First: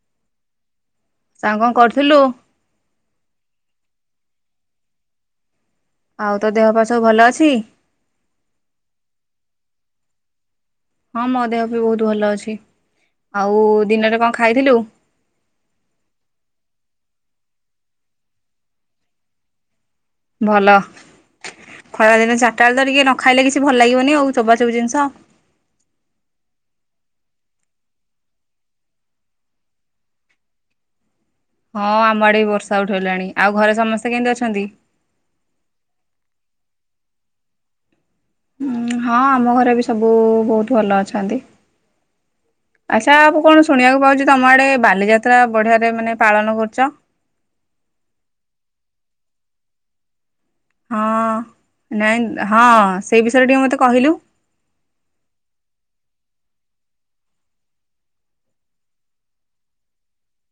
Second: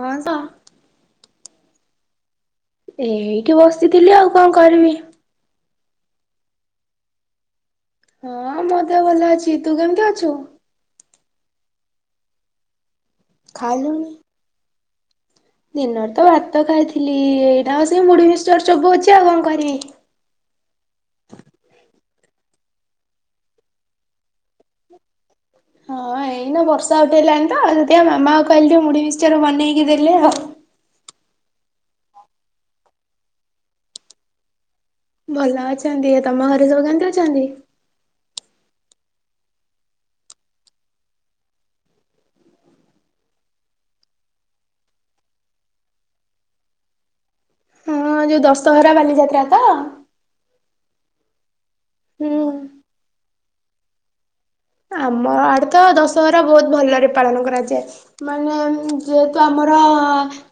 ହଁ ତ ସାଙ୍ଗ କଣ କରୁଥିଲୁ? ଏଇଠି ବସିଥିଲି ଆଉ କଣ କରିବି ଆଉ ତୋ ଦେହ ବା ସବୁ ଭଲ ଅଛି। ହଁ ମତେ ଭଲ ଅଛି ତୁ କେମିତି ଅଛୁ? ହଁ ମୋ ଦେହ ବି ବହୁତ ଭଲ ଅଛି। ଆଉ ଖାଇଲୁଣି? ଦିନରେ କଣ ଖାଇଥିଲୁ। ଦିନରେ ତ ଭାତ ଖାଇଥିଲି ଏଇଟା ଆଉ ସେ ମୁଢି ମିକ୍ସଚର ସବୁ ଅଛି ଆଉ କଣ କରିବି ଭଲ ଖରା ଦିନ ଚାିଟାବେେ ଧରିକି ନ ଖାଇଲେ କିଛି ଭଲ ଲାଗିବନି ଆଉ ଚୋବା ଚୋବ ଜିନିଷ ହଁ ଏଇନା ବର୍ଷା ଉଠେଇଲାଣି ତ ଯଦି ଆଉ ମାମା କହିଲେ ମୁଢି ମିକ୍ସଚର ବନେଇକି ଦେଲେ ଆଉ ହଁ ଆମ ଆଡେ ବି ବର୍ଷା ଉଠି ହେଲାଣି ଆଉ ଘରେ ସମସ୍ତେ କେମତି ଅଛନ୍ତି। ଭଲ ଅଛନ୍ତି ତମ ଘରେ ସବୁ କେମିତି ଅଛନ୍ତି। ହୁଁ ହଁ ଆମ ଘରେ ବି ସବୁ ବହୁତ ଭଲ ଅଛନ୍ତି ଆଚ୍ଛା ଆ କଣ ଶୁଣିବାକୁ ପାଉଛି ତମ ଆଡେ ବାଲିଯାତ୍ରା ବଢିଆରେ ମାନେ ପାଳନ କରୁଛ। ହଁ ଯୋଉ ଦଶହରା ବାଲିଯାତ୍ରା ତ ହଁ ନାଇଁ ହଁ ହୁଁ। ସେଇ ବିଷୟ ଟିକେ ମତେ କହିଲୁ? ଆମ ଆଡେ ତ ଦଶହରା ବହୁତ ଭଲରେ ପାଳନ କରାଯାଏ ମାନେ ଯେହେତୁ ଆମର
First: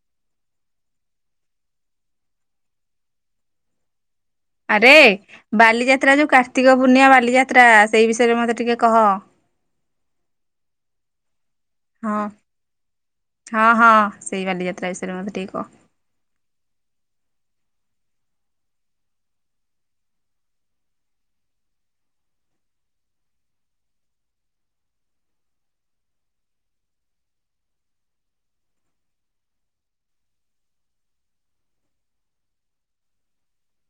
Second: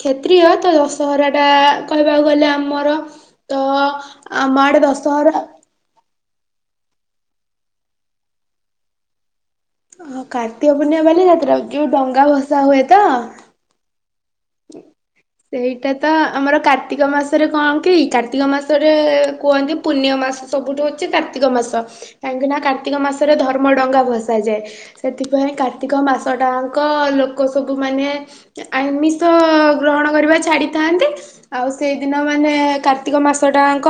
କ୍ଷତ୍ରୀିୟ ତ ଦଶହରା ଟା କହିବାକୁ ଗଲେ ଆମର ତ ଆମ ଆଡେ ଆରେ ଦଶହରା ବାଲିଯାତ୍ରା ଯୋଉ କାର୍ତ୍ତିକ ପୂର୍ଣ୍ଣିଆ ବାଲିଯାତ୍ରା ସେଇ ବିଷୟରେ ମତେ ଟିକେ କହ ଓ କାର୍ତ୍ତିକ ପୂର୍ଣ୍ଣିମା ବାଲି ଯାତ୍ରା ଯୋଉ ହଁ ଡଙ୍ଗା ଭସା ହୁଏ ତ ହଁ ହଁ ସେଇ ବାଲିଯାତ୍ରା ବିଷୟରେ ମତେ ଟିକେ କହ। ସେଇଟା ତ ଆମର କାର୍ତ୍ତିକ ମାସରେ କଣ କାର୍ତ୍ତିକ କାର୍ତ୍ତିକ ମାସରେ କୁହନ୍ତି ପୂଣ୍ୟ ମାସ ସବୁଠୁ ହଉଛି କାର୍ତ୍ତିକ ମାସ କାହିଁକି ନା କାର୍ତ୍ତିକ ମାସରେ ଧର୍ମ ଡଙ୍ଗା ଭସାଯାଏ ସେଥିପାଇଁ କାର୍ତ୍ତିକ ମାସ ଟାଙ୍କ ଲୋକ ସବୁ ମାନ ତ ଗ୍ରହଣ କରିବା ଛାଡ଼ିଥାନ୍ତି ଆଉ ସେଇଦିନ ମାନେ କାର୍ତ୍ତିକ ମାସ ଟାଙ୍କ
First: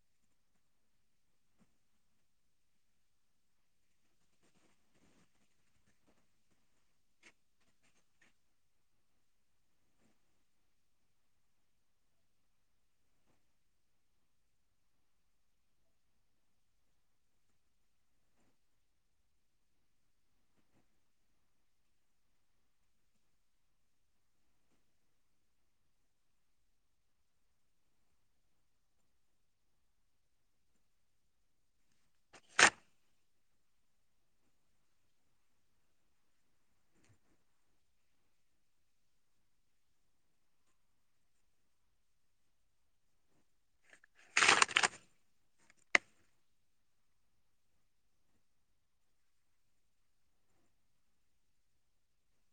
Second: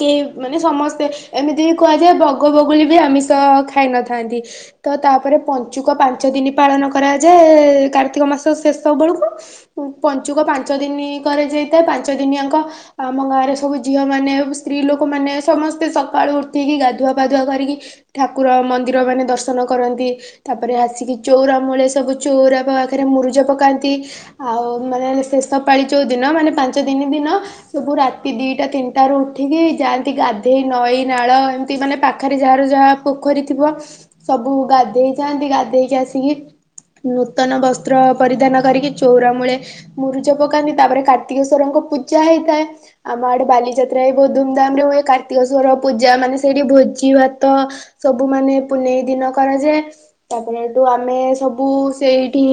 କେହି ମାନେ ସମସ୍ତେ ଏମିତି ବି କୁହାଯାଏ ବଗ ବଗୁଲି ବି ଆମିଷ ଖାଇନଥାନ୍ତି ତ ତାପରେ ପଞ୍ଚୁକ ପାଞ୍ଚ ଦିନ ପାଳନ କରାଯାଏ କାର୍ତ୍ତିକ ମାସ ଶେଷ ବେଳକୁ ପଞ୍ଚୁକ ପାଞ୍ଚ ଦିନି କରାଯାଇଥାଏ ପାଞ୍ଚ ଦିନିଆଙ୍କ ଆମ ଗାଁରେ ସବୁ ଝିଅ ମାନ ସ୍ତ୍ରୀ ଲୋକମାନୋନ ସମସ୍ତେ ସକାଳୁ ଉଠେଇକି ଗାଧୁଆ ପାଧୁଆ କରିକି ଠାକୁର ମନ୍ଦିର ମାନେ ଦର୍ଶନ କରନ୍ତି ତାପରେ ଆସିକି ଚଉରା ମୂଳେ ସବୁ ଚଉରା ପାଖରେ ମୁରୁଜ ପକାନ୍ତି। ଆଉ ମାନେ ଶେଷ ପାାଳି ଚଉଦିନ ମାନେ ପାଞ୍ଚ ଦନି ଦିନ ସବୁ ରାତି ଦିଇଟା ତିନିଟାରୁ ଉଠିକି ଯାଆନ୍ତି ଗାଧେଇ ନଈ ନାଳ ଏମିତି ମାନେ ପାଖରେ ଯାହାର ଯାହା ପୋଖରୀ ଥିବ ସବୁ ଗାଧେଇ ଯାଆନ୍ତି ଗାଧେଇକି ଆସିକି ନୂତନ ବସ୍ତ୍ର ପରିଧାନ କରିକି ଚଉର ମୂଳେ ମୁରୁଜ ପକାନ୍ତି ତାପରେ କାର୍ତ୍ତିକେଶ୍ଵରଙ୍କ ପୂଜା ହେଇଥାଏ ଆମ ଆଡେ ବାଲିଯାତ୍ରା ବି ବହୁତ ଧୁମଧାମ ରେ ହୁଏ କାର୍ତ୍ତିକେଶ୍ଵର ପୂଜା ମାନେ ସେଇଠି ଭୋଜି ଭାତ ସବୁ ମାନେ ପୁନେଇ ଦିନ କରାଯାଏ ତାପରେ ଏଠୁ ଆମେ ସବୁ ସେଇଠି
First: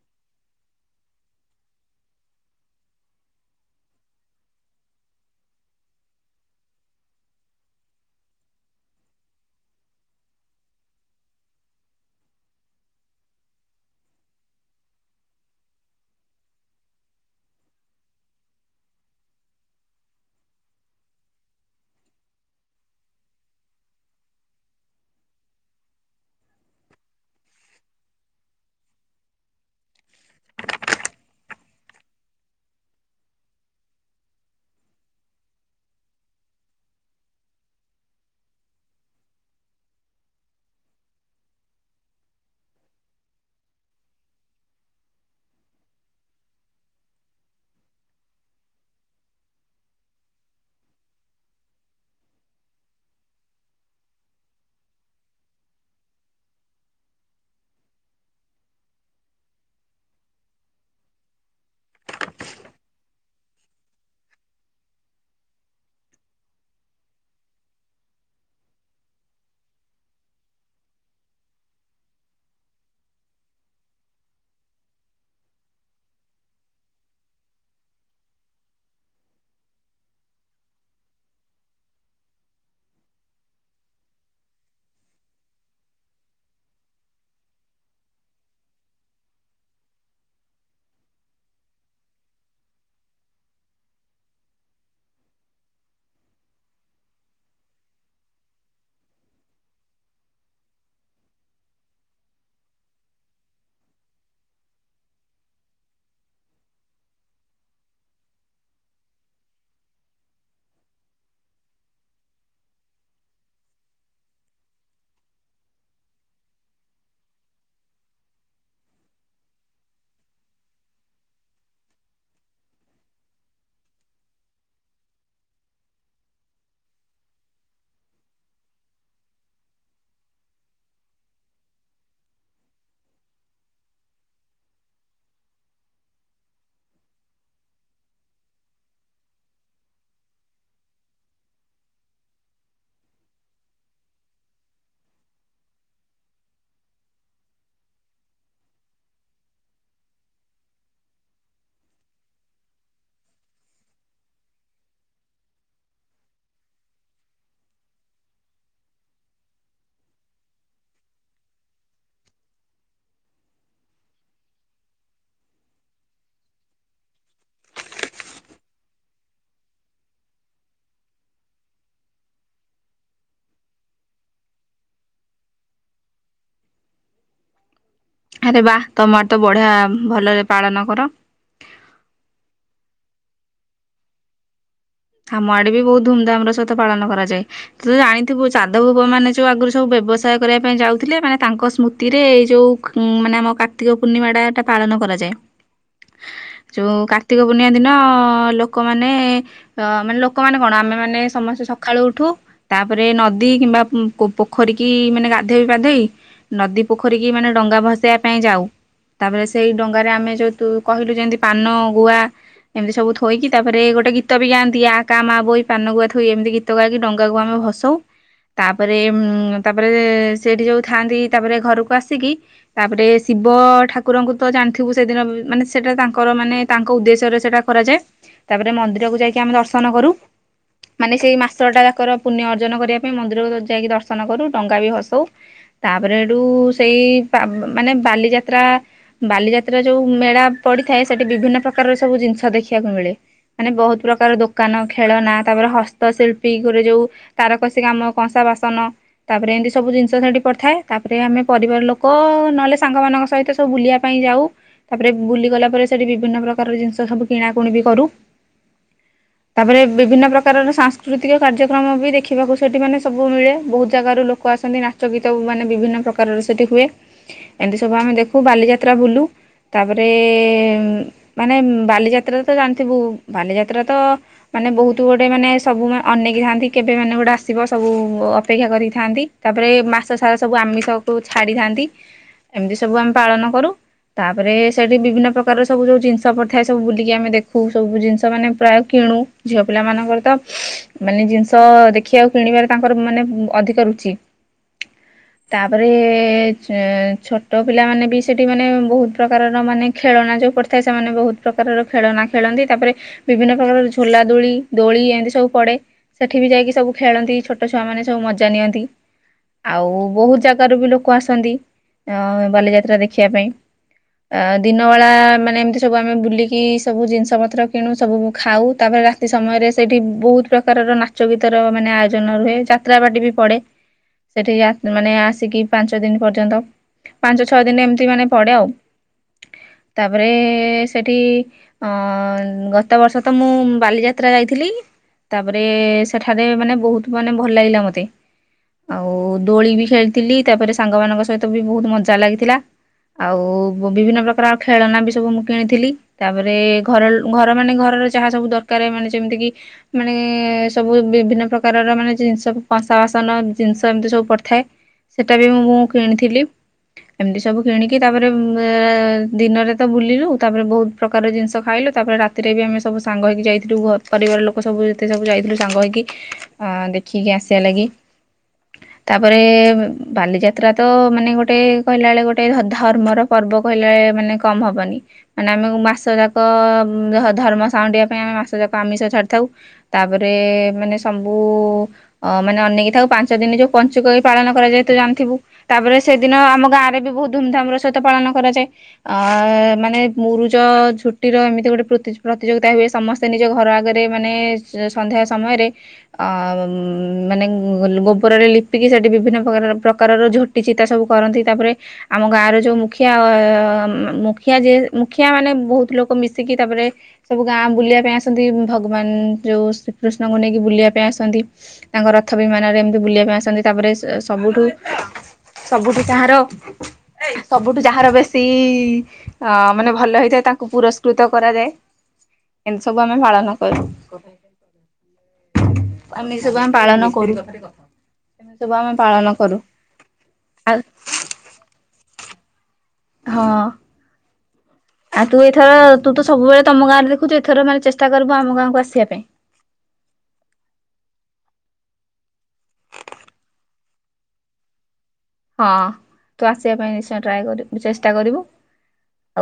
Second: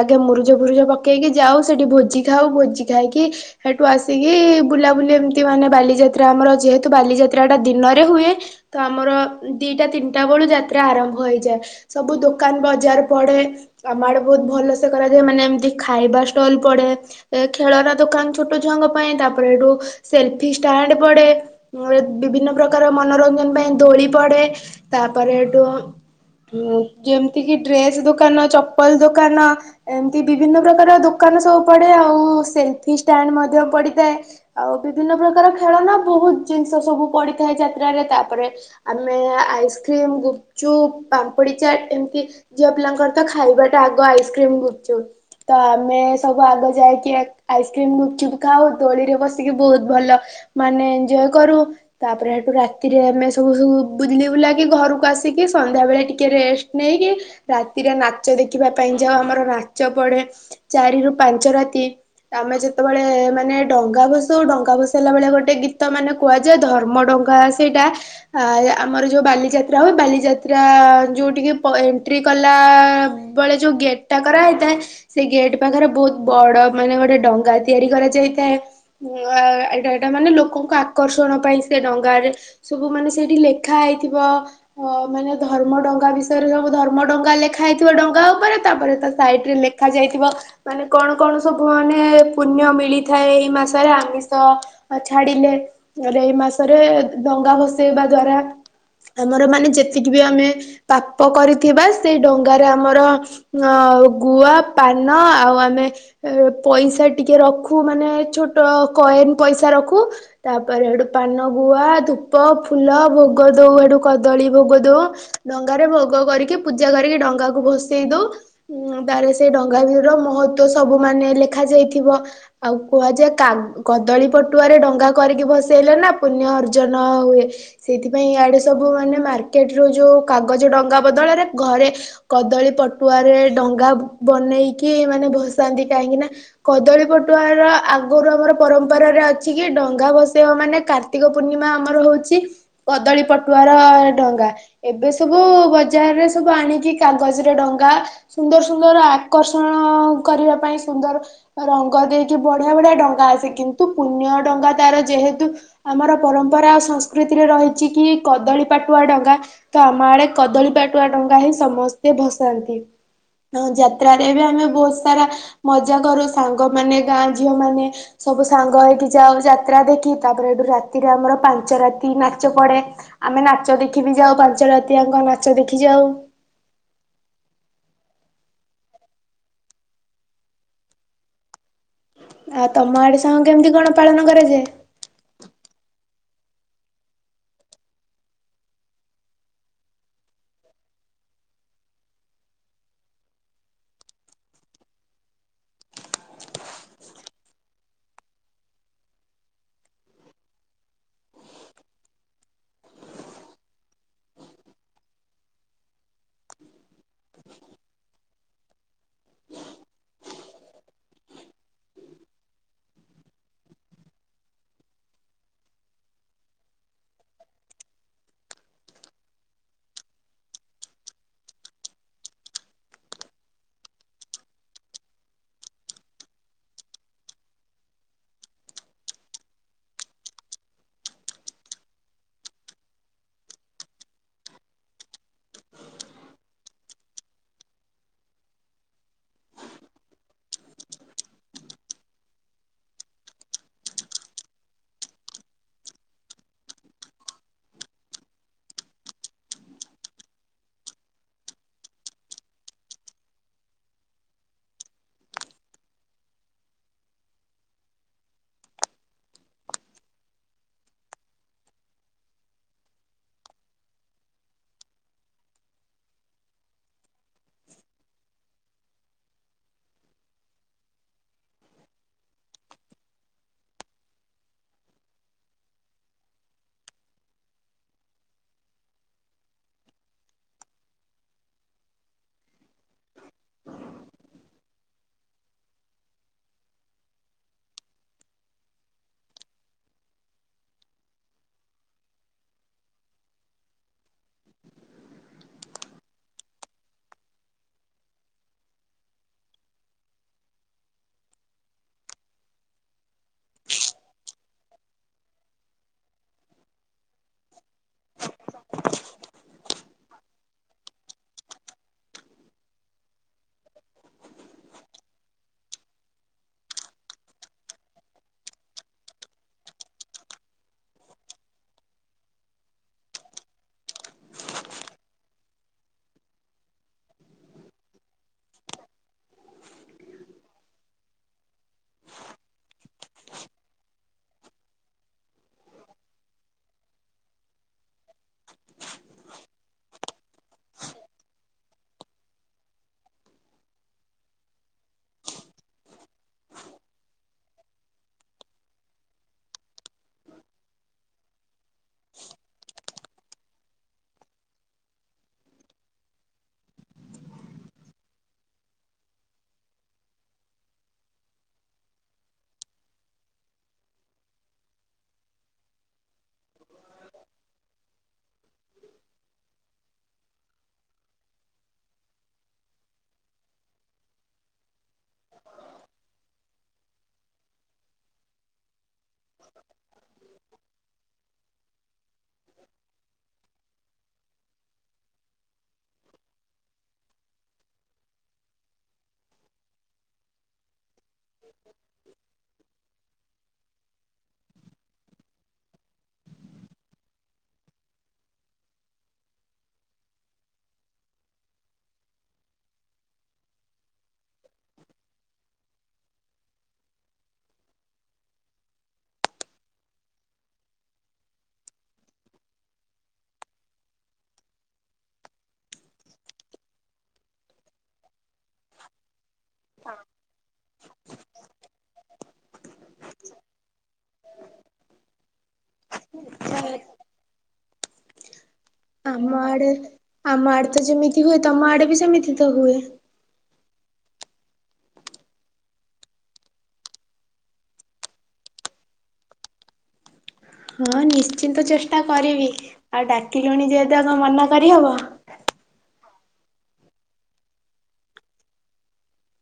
ଆଗେ ମୁରୁଜ ଭଜ ଭୁଜ ପକେଇକି ଯାଉ ସେଠି ଭୋଜି ଖାଉ ଭୋଜି ଖାଇକି ସେଠୁ ଆସିକି ବୁଲାବୁଲି ଏମତି ମାନେ ବାଲିଯାତ୍ରା ଆମର ଯେହେତୁ ବାଲିଯାତ୍ରା ଟା ଦିନରେ ହୁଏ ତ ଆମର ଦିଟା ତିନିଟା ବେଳୁ ଯାତ୍ରା ଆରମ୍ଭ ହେଇଯାଏ ସବୁ ଦୋକାନ ବଜାର ପଡେ ଆମ ଆଡେ ବହୁତ ଭଲ ସେ କର ମାନେ ଏମିତି ଖାଇବା ଷ୍ଟଲ ପଡେ ଖେଳନା ଦୋକାନ ଛୋଟ ଛୁଆଙ୍କ ପାଇଁ ତାପରେ ଏଠୁ ସେଲଫି ଷ୍ଟାଣ୍ଡ ପଡେ ବିଭିନ୍ନ ପ୍ରକାର ମନୋରଞ୍ଜନ ପାଇଁ ଦୋଳି ପଡେ ତାପରେ ଏଠୁ ଯେମିତି କିି ଡ୍ରେସ ଦୋକାନ ଚପଲ ଦୋକାନ ଏମତି ବିଭିନ୍ନ ପ୍ରକାର ଦୋକାନ ସବୁ ପଡେ ଆଉ ସେଲଫି ଷ୍ଟାଣ୍ଡ ମଧ୍ୟ ପଡିଥାଏ ଆଉ ବିଭିନ୍ନ ପ୍ରକାର ଖେଳନା ବହୁତ ଜିନିଷ ସବୁ ପଡିଥାଏ ଯାତ୍ରରେ ତାପରେ ଆମେ ଆଇସ୍କ୍ରିମ ଗୁପଛୁ ପାମ୍ପୁଡି ଚାଟ ଏମିତି ଝିଅ ପିଲାଙ୍କର ତ ଖାଇବାଟା ଆଗ ଆଇସ୍କ୍ରିମ ଗୁପୁ ତ ଆମେ ସବୁ ଆଗ ଯାଇକି ଆଇସ୍କ୍ରିମ ଖାଉ ଦୋଳିରେ ବସିକି ବହୁତ ଭଲ ମାନେ ଏଞ୍ଜୟ କରୁ ତାପରେ ସେଠୁ ରାତିରେ ଆମେ ସବୁ ସବୁ ବୁଲି ବୁଲାକି ଘରକୁ ଆସିକି ସନ୍ଧ୍ୟା ବେଳେ ଟିକେ ରେଷ୍ଟ ନେଇକି ରାତିରେ ନାଚ ଦେଖିବା ପାଇଁ ଯାଉ ଆମର ଚ ପଡେ ଚାରି ରୁ ପାଞ୍ଚ ରାତି ଆମେ ଯେତେବେଳେ ମାନେ ଡଙ୍ଗା ବସଉ ଡଙ୍ଗା ବସେଇଲା ବେଳେ ଗୋଟେ ଗୀତ ମାନେ କୁହାଯାଏ ଧର୍ମ ଡଙ୍ଗା ସେଇଟା ଆ ଆମର ଯୋଉ ବାଲିଯାତ୍ରା ହୁଏ ବାଲିଯାତ୍ରା ଯୋଉଠିକି ଏଣ୍ଟ୍ରି କଲା ବେଳେ ଯୋଉ ଗେଟ୍ ଟା କରାହ ସେ ଗେଟ୍ ପାଖରେ ବହୁତ ବଡ ମାନେ ଗୋଟେ ଡଙ୍ଗା ତିଆରି କରାଯାଇଥାଏ ଏଇଟା ଏଇଟା ମାନେ ଲୋକଙ୍କ ଆକର୍ଷଣ ପାଇଁ ସେ ଡଙ୍ଗାରେ ସବୁ ମାନେ ସେଇଠି ଲେଖା ହେଇଥିବ ଅ ମାନେ ଧର୍ମ ଡଙ୍ଗା ବିଷୟରେ ସବୁ ଧର୍ମ ଡଙ୍ଗା ଲେଖା ହେଇଥିବ ଡଙ୍ଗା ଉପରେ ତାପରେ ସାଇଟ ରେ ଲେଖା ଯାଇଥିବ ମାନେ କଣ କଣ ସବୁ ମାନେ ପୁଣ୍ୟ ମିଳିଥାଏ ଏଇ ମାସରେ ଆମିଷ ଛାଡ଼ିଲେ ଏଇ ମାସରେ ଡଙ୍ଗା ଭସେଇବା ଦ୍ଵାରା ଆମର ମାନେ ଯେତିକି ବି ଆମେ ପାପ କରିଥିବା ସେଇ ଡଙ୍ଗାରେ ଆମର ଅ ଗୁଆ, ପାନ ଆଉ ଆମେ ଏ ପଇସା ଟିକେ ରଖୁ ମାନେ ଛୋଟ କଏନ୍ ପଇସା ରଖୁ। ତାପରେ ଏଠୁ ପାନ, ଗୁଆ, ଧୂପ, ଫୁଲ, ଭୋଗ ଦଉ। ଏଠୁ କଦଳୀ ଭୋଗ ଦଉ। ଡଙ୍ଗାରେ ଭୋଗ କରିକି ପୂଜା କରିକି ଡଙ୍ଗା କ ଭସେଇ ଦଉ। ଉଁ ଗାଁ ରେ ସେ ଡଙ୍ଗା ବିର ମହତ୍ବ ସବୁ ମାନେ ଲେଖା ଯାଇଥିବ। ଆଉ କୁହାଯାଏ କା କଦଳୀ ପଟୁଆରେ ଡଙ୍ଗା କରିକି ଭସେଇଲେ ନା ପୁଣ୍ୟ ଅର୍ଜନ ହୁଏ। ସେଇଥିପାଇଁ ଇଆଡେ ସବୁ ମାନେ ମାର୍କେଟ ର ଯୋଉ କାଗଜ ଡଙ୍ଗା ବଦଳରେ ଘରେ କଦଳୀ ପଟୁଆରେ ଡଙ୍ଗା ବ୍ ବନେଇକି ମାନେ ଭସାନ୍ତି। କାହିଁକି ନା କଦଳୀ ପଟୁଆ ର ଆଗରୁ ଆମର ପରମ୍ପରାରେ ଅଛି କି ଡଙ୍ଗା ଭସେଇବା ମାନେ କାର୍ତ୍ତିକ ପୂର୍ଣ୍ଣିମା ଆମର ହଉଛି କଦଳୀ ପଟୁଆର ଡଙ୍ଗା। ଏବେ ସବୁ ବଜାରରେ ସବୁ ଆଣିକି କାଗଜର ଡଙ୍ଗା ସୁନ୍ଦର ସୁନ୍ଦର ଆକର୍ଷଣ-ଅ-ଅ କରିବା ପାଇଁ ସୁନ୍ଦର ରଙ୍ଗ ଦେଇକି ବଢିଆ ବଢିଆ ଡଙ୍ଗା ଆସେ। କିନ୍ତୁ ପୁଣ୍ୟ ଡଙ୍ଗା ତାର ଯେହେତୁ ଆମର ପରମ୍ପରା ଆଉ ସଂସ୍କୃତିରେ ରହିଛି କି କଦଳୀ ପାଟୁଆ ଡଙ୍ଗା। ତ ଆମ ଆଡେ କଦଳୀ ପାଟୁଆ ଡଙ୍ଗା ହିଁ ସମସ୍ତେ ଭସାନ୍ତି। ହ ଯାତ୍ରାରେ ବି ଆମେ ବହୁତ ସାରା ମଜା କରୁ ସାଙ୍ଗମାନେ, ଗାଁ ଝିଅ ମାନେ ସବୁ ସାଙ୍ଗ ହେଇକି ଯାଉ ଯାତ୍ରା ଦେଖି। ତାପରେ ଏଠୁ ରାତିରେ ଆମର ପାଞ୍ଚ ରାତି ନାଚ ପଡେ। ଆମେ ନାଚ ଦେଖି ବି ଯାଉ ପାଞ୍ଚ ରାତି ଆଙ୍କ ନାଚ ଦେଖି ଯାଉ। ଆରେ ବା ତମର ତ ବଢିଆ ଭଲରେ ପାଳନ କର। ଆଉ ତମ ଆଡେ ସାଙ୍ଗ କେମିତି କଣ ପାଳନ କରାଯାଏ? ଆମ ଆଡେ ବି ବହୁତ ଧୁମଧାମ ର ସହିତ ପାଳନ କରାଯାଏ। ତୁ ତ ଜାଣିଥିବୁ ସାଧବ ପୁଅମାନେ ଯୋଉ ଆଗରୁ ସବୁ ବ୍ୟବସାୟ କରିବା ପାଇଁ ଯାଉଥିଲେ ମାନେ ତାଙ୍କ ସ୍ମୃତିରେ ଏଇ ଯୋଉ ଉ-ଉ ମାନେ ଆମ କାର୍ତ୍ତିକ ପୂର୍ଣ୍ଣିମା ଟାଟା ପାଳନ କରାଯାଏ। ଯୋଉ କାର୍ତ୍ତିକ ପୂର୍ଣ୍ଣିମା ଦିନ ଅ-ଅ-ଅ-ଅ ଲୋକମାନେ ଏ-ଏ ତ ମାନେ ଲୋକମାନେ କଣ ଆମେମାନେ ସମସ୍ତେ ସଖାଳୁ ଉଠୁ ତାପରେ ନଦୀ କିମ୍ବା ଉ କ ପୋଖରୀ କିି ଇ-ଇ ମାନେ ଗାଧେଇ ପାଧେଇ ନଦୀ ପୋଖରୀକି ମାନେ ଡଙ୍ଗା ଭସେଇବା ପାଇଁ ଯାଉ। ତାପରେ ସେଇ ଡଙ୍ଗାରେ ଆମେ ଯୋଉ ତୁ କହିଲୁ ଯେମିତି ପାନ, ଗୁଆ ଏମିତି ସବୁ ଥୋଇକି ତାପରେ ଗୋଟେ ଗୀତ ବି ଗାଆନ୍ ଦିଆ ଆକା ମା ବୋଇ ପାନ ଗୁଆ ଥୋଇ ଏମିତି ଗୀତ ଗାଇକି ଡଙ୍ଗାକୁ ଆମେ ଭସଉ। ତାପରେ ଉମ୍-ମ୍-ମ୍ ତାପରେ ଏ-ଏ-ଏ ସେଠି ଯୋଉ ଥାଆନ୍ତି ତାପରେ ଘରକୁ ଆସିକି, ତାପରେ ଶିବ ଠାକୁରଙ୍କୁ ତ ଜାଣିଥିବୁ ସେଦିନ ମାନେ ସେଟା ତାଙ୍କର ମାନେ ତାଙ୍କ ଉଦ୍ଦେଶ୍ୟରେ ସେଟା କରାଯାଏ। ତାପରେ ମନ୍ଦିରକୁ ଯାଇକି ଆମେ ଦର୍ଶ ଦର୍ଶନ କରୁ ମାନେ ସେଇ ମାସଟା ଯାକର ପୁଣ୍ୟ ଅର୍ଜନ କରିବା ପାଇଁ ମନ୍ଦିର ଯାଇକି ଦର୍ଶନ କରୁ। ଡଙ୍ଗା ବି ଭସଉ। ତାପରେ ଏଠୁ ଉ-ଉ-ଉ ସେଇ-ଇ ପା ମ-ମ ମାନେ ବାଲିଯାତ୍ରା ବାଲିଯାତ୍ରା ଯୋଉ ମେଳା ପଡିଥାଏ। ସେଠି ବିଭିନ୍ନ ପ୍ରକାରର ସବୁ ଜିନିଷ ଦେଖିବାକୁ ମିଳେ ମାନେ ବହୁତ ପ୍ରକାର ଦୋ ଦୋକାନ ଖେଳନା ତାପରେ ହସ୍ତଶିଳ୍ପୀ ଗୋଟେ ଯୋଉ ତାରକସୀ କାମ, କଂସା ବାସନ ତାପରେ ଏମିତି ସବୁ ଜିନିଷ ସେଠି ପଡ଼ିଥାଏ। ତାପରେ ଆମେ ପରିବାର ଲୋକ ଅ-ଅ ନହେଲେ ସାଙ୍ଗମାନଙ୍କ ସହିତ ସବୁ ବୁଲିବା ପାଇଁ ଯାଉ। ତାପରେ ବୁଲି ଗଲା ପରେ ସେଠି ବିଭିନ୍ନ ପ୍ରକାର ଜିନିଷ ସବୁ କିଣାକୁଣି ବି କରୁ। ତାପରେ ବିଭିନ୍ନ ପ୍ରକାରର ସାଂସ୍କୃତିକ କାର୍ଯ୍ୟକ୍ରମ ବି ଦେଖିବାକୁ ସେଠି ମାନେ ସବୁ ମିଳେ। ବହୁତ ଜାଗାରୁ ଲୋକ ଆସନ୍ତି ନାଚ ଗୀତ ମାନେ ବିଭିନ୍ନ ପ୍ରକାରର ସେଠି ହୁଏ। ଏମିତି ସବୁ ଆମେ ଦେଖୁ ବାଲିଯାତ୍ରା ବୁଲୁ ତାପରେ ଏ-ଏ-ଏ ମାନେ ବାଲିଯାତ୍ରା ତ ଜାଣିଥିବୁ ବାଲିଯାତ୍ରା ତ ମାନେ ବହୁତ ଗୋଟେ ମାନେ ସବୁ ମା ଅନେଇକି ଥାନ୍ତି କେବେ ମାନେ ଗୋଟେ ଆସିବ ସବୁ ଉ-ଉ ଅପେକ୍ଷା କରିକିଥାନ୍ତି। ତାପରେ ମାସ ସାରା ସବୁ ଆମିଷକୁ ଛାଡିଥାନ୍ତି। ଏମିତି ସବୁ ଆମେ ପାଳନ କରୁ। ତାପରେ ସେଠି ବିଭିନ୍ନ ପ୍ରକାରର ସବୁ ଯୋଉ ଜିନିଷ ପଡିଥାଏ ସବୁ ବୁଲିକି ଆମେ ଦେଖୁ ସବୁ ଜିନିଷ ମାନେ ପ୍ରାୟ କିଣୁ। ଝିଅ ପିଲା ମାନଙ୍କର ତ ମାନେ ଜିନିଷ ଦେଖିବାକୁ କିଣିବାରେ ତାଙ୍କର ମାନେ ଅଧିକ ରୁଚି। ତାପରେ ଏ-ଏ-ଏ ଛୋଟ ପିଲା ମାନେ ବି ସେଠି ମାନେ ବହୁତ ପ୍ରକାରର ମାନେ ଖେଳନା ଯୋଉ ପଡିଥାଏ ସେମାନେ ବହୁତ ପ୍ରକାରର ଖେଳନା ଖେଳନ୍ତି। ତାପରେ ବିଭିନ୍ନ ପ୍ରକାର ଝୋଲା ଦୋଳି ଦୋଳି ଏମିତି ସବୁ ପଡ଼େ। ସେଠି ବି ଯାଇକି ସବୁ ଖେଳନ୍ତି। ଛୋଟ ଛୁଆମାନେ ସବୁ ମଜା ନିଅନ୍ତି। ଆଉ ବହୁତ ଜାଗାରୁ ବି ଲୋକ ଆସନ୍ତି। ଅ-ଅ ବାଲିଯାତ୍ରା ଦେଖିବା ପାଇଁ। ଆ ଦିନବଳା ମାନେ ଏମିତି ସବୁ ଆମେ ବୁଲିକି ସବୁ ଜିନିଷ ପତ୍ର କିଣୁ ସବୁ ଖାଉ ତାପରେ ରା ଏ ସମୟରେ ସେଇଠି ବହୁତ ପ୍ରକାରର ନାଚ ଗୀତର ମାନେ ଆୟୋଜନ ରୁହେ। ଯାତ୍ରାବାଟି ବି ପଡ଼େ। ସେଠି ଆସ୍ ମାନେ ଆସିକି ପାଞ୍ଚ ଦିନ ପର୍ଯ୍ୟନ୍ତ। ପାଞ୍ଚ ଛଅ ଦିନ ଏମିତି ମାନେ ପଡ଼େ ଆଉ। ତାପରେ ଏ-ଏ-ଏ ସେଠିଇ-ଇ-ଇ ଅ-ଅ ଗତବର୍ଷ ତ ବାଲିଯା ତ୍ରା ଯାଇଥିଲି ତାପରେ ସେଠାରେ ମାନେ ବହୁତ ମାନେ ଭଲ ଲାଗିଲା ମୋତେ। ଆଉ ଦୋଳି ବି ଖେଳିଥିଲି ତାପରେ ସାଙ୍ଗମାନଙ୍କ ସହିତ ବି ବହୁତ ମଜା ଲାଗିଥିଲା। ଆଉ ବ୍ ବିଭିନ୍ନ ପ୍ରକାର ଖେଳନା ବି ସବୁ ମୁଁ କିଣିଥିଲି। ତାପରେ ଏ -ଏ ଘର ର ମାନେ ଘର ଯାହା ସବୁ ଦରକାରେ ମାନେ ଯେମିତି କିି ମାନେ ଏ-ଏ-ଏ ସବୁ ବିଭିନ୍ନ ପ୍ରକାରର ମାନେ ଜିନିଷ କଂସା ବାସନ ଜିନିଷ ଏମିତି ସବୁ ପଡ଼ିଥାଏ। ସେଟା ବି ମୁଁ ମୁ କିଣିଥିଲି। ଏମିତି ସବୁ କିଣିକି ତାପରେ ଏ-ଏ-ଏ-ଏ ଦିନରେ ତ ବୁଲିଲୁ, ତାପରେ ବହୁତ ପ୍ରକାରର ଜିନିଷ ଖାଇଲୁ। ତାପରେ ରାତିରେ ବି ଆମେ ସବୁ ସାଙ୍ଗ ହେଇକି ଯାଇଥିଲୁ ଘ ପରିବାର ଲୋକ ସବୁ ଯେତେ ସବୁ ଯାଇଥିଲୁ ସାଙ୍ଗ ହେଇକି ଅ ଦେଖିକି ଆସିବା ଲାଗି। ତାପରେ ଏ-ଏ-ଏ ବାଲିଯାତ୍ରା ତ ମାନେ ଗୋଟେ କହିଲା ଭଳି ଗୋଟେ ଧ ଧର୍ମର ପର୍ବ କହିଲେ ଏ-ଏ -ଏ ମାନେ କମ୍ ହବନି। ମାନେ ଆମେ ମାସ ଯାକ ଅ-ଅ-ଅ ଧ ଧର୍ମ ସାଉଣ୍ଡିବା ପାଇଁ ଆମେ ମାସ ଯାକ [unintelligible] ଛାଡିଥାଉ ତାପରେ ଏ-ଏ ମାନେ ସବୁ ଉ-ଉ ଅ ମାନେ ଅନେଇକି ଥାଉ ପାଞ୍ଚ ଦିନ ଯୋଉ ପଞ୍ଚୁକ ହୁ ପାଳନ କରାଯାଏ ତ ଜାଣିଥିବୁ। ତାପରେ ସେଦିନ ଆମ ଗାଁରେ ବି ବହୁତ ଧୁମଧାମ ର ସହିତ ପାଳନ କରାଯାଏ। ଆ-ଆ-ଆ ମାନେ ମୁରୁଜ ଝୁ ଟି ର ଏମିତି ଗୋଟେ ପ୍ରତି ପ୍ରତିଯୋଗିତା ହୁଏ ସମସ୍ତେ ନି ଘର ଆଗରେ ମାନେ ସନ୍ଧ୍ୟା ସମୟରେ ଅ-ଅ ମ-ମ ମାନେ ମ୍-ମ୍ ଗୋବରରେ ଲିପିକି ସେଠି ବିଭିନ୍ନ ପ୍ରକାରର୍ ପ୍ରକାରର ଝୋଟି ଚିତା ସବୁ କରନ୍ତି। ତାପରେ ଆମ ଗାଁର ଯୋଉ ମୁଖିଆ ଆ-ଆ-ଆ ମ ମୁଖିଆ ଯେ ମୁଖିଆ ମାନେ ବହୁତ ଲୋକ ମିଶିକି ତାପରେ ସବୁ ଗାଁ ବୁଲିବା ପାଇଁ ଆସ୍ ଭଗବାନ ଯୋଉ ଶ୍ରୀକୃଷ୍ଣଙ୍କୁ ନେଇକି ବୁଲିବା ପାଇଁ ଆସନ୍ତି। ତାଙ୍କ ରଥ ବିମାନରେ ଏମିତି ବୁଲିବା ପାଇଁ ଆସନ୍ତି। ତାପରେ ଏ ସବୁଠୁ ସବୁଠୁ ଯାହାର ସବୁଠୁ ଯାହାର ବେଶୀ ତି ଇ-ଇ ଅ ମାନେ ଭଲ ହେଇଥାଏ। ତାଙ୍କୁ ପୁରସ୍କୃତ କରାଯାଏ। ଏମିତି ସବୁ ଆମେ ପାଳନ କରୁ। ଆମେ ସବୁ ଆମ ପାଳନ କରୁ। ଏମିତି ଆମ ଆଡେ ଆମ ଆଡେ ଆଉ ତ ଯେମିତି ହୁଏ ତମ ଆଡେ ବି ସେମିତି ତ ହୁଏ। ହଁ ଆଉ ତୁ ଏଥର ତୁ ତ ସବୁବେଳେ ତମ ଗାଁ ରେ ଦେଖୁଛୁ। ଏଥର ମାନେ ଚେଷ୍ଟା କରିବୁ ଆମ ଗାଁକୁ ଆସିବା ପାଇଁ। ହଁ ନିଶ୍ଚିନ୍ତ ଚେଷ୍ଟା କରିବି ଆଉ ଡାକିଲୁଣି ଯେହେତୁ ଆଉ କଣ ମନା କରିହବ। ହଁ ତୁ ଆସିବା ପାଇଁ ନିଶ୍ଚୟ ଟ୍ରାଏ କରିବୁ ଚେଷ୍ଟା କରିବୁ।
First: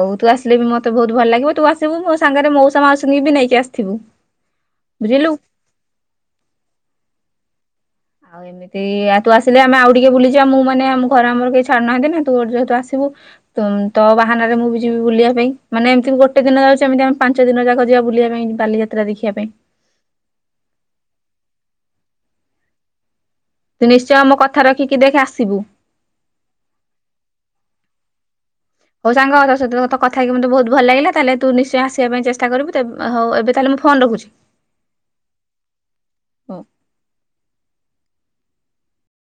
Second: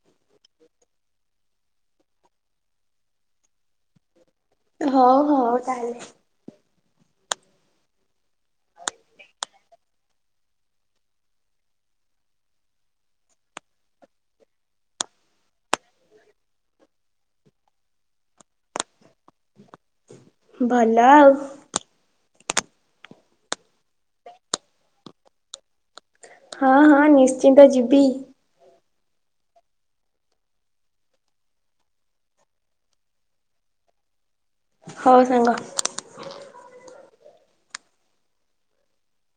ଆଉ ତୁ ଆସିଲେ ବି ମୋତେ ବହୁତ ଭଲ ଲାଗିବ। ତୁ ଆସିବୁ ମୋ ସାଙ୍ଗରେ ମଉସା ମାଉସୀ ବି ନେଇକି ଆସିଥିବୁ। ହଉ ବୁଝିଲୁ ହଉ ତାହଲେ। ଆଉ ଏମିତି ଆଉ ତୁ ଆସିଲେ ଆମେ ଆଉ ଟିକେ ବୁଲିଯିବା। ମୁଁ ମାନେ ଆମ ଘରେ ଆମର କେହି ଛାଡୁନାହାନ୍ତି ନା ତୁ ଯେହେତୁ ଆସିବୁ। ତ ତୋ ବାହାନାରେ ମୁଁ ବି ଯିବି ବୁଲିବା ପାଇଁ ମାନେ ଏମିତି ଗୋଟେ ଦିନ ଯାଉଛି, ଏମିତି ଆମେ ପାଞ୍ଚ ଦିନ ଯାକ ଯିବା ବୁଲିବା ପାଇଁ ବାଲିଯାତ୍ରା ଦେଖିବା ପାଇଁ। ଭଲ ଆଉ। ତୁ ନିଶ୍ଚୟ ଆମ କଥା ରଖିକି ଦେଖ୍ ଆସିବୁ। ହଁ ହଁ ନିଶ୍ଚିନ୍ତ ଯିବି। ହଉ ସାଙ୍ଗ ତୋ ସହିତ କଥା ହେକି ମୋତେ ବହୁତ ଭଲ ଲାଗିଲା। ତାହେଲେ ତୁ ନିଶ୍ଚୟ ଆସିବା ପାଇଁ ଚେଷ୍ଟା କରିବୁ ତେବେ ହଉ ଏବେ ତାହେଲେ ମୁଁ ଫୋନ ରଖୁଛି। ହଉ ସାଙ୍ଗ। ହଉ।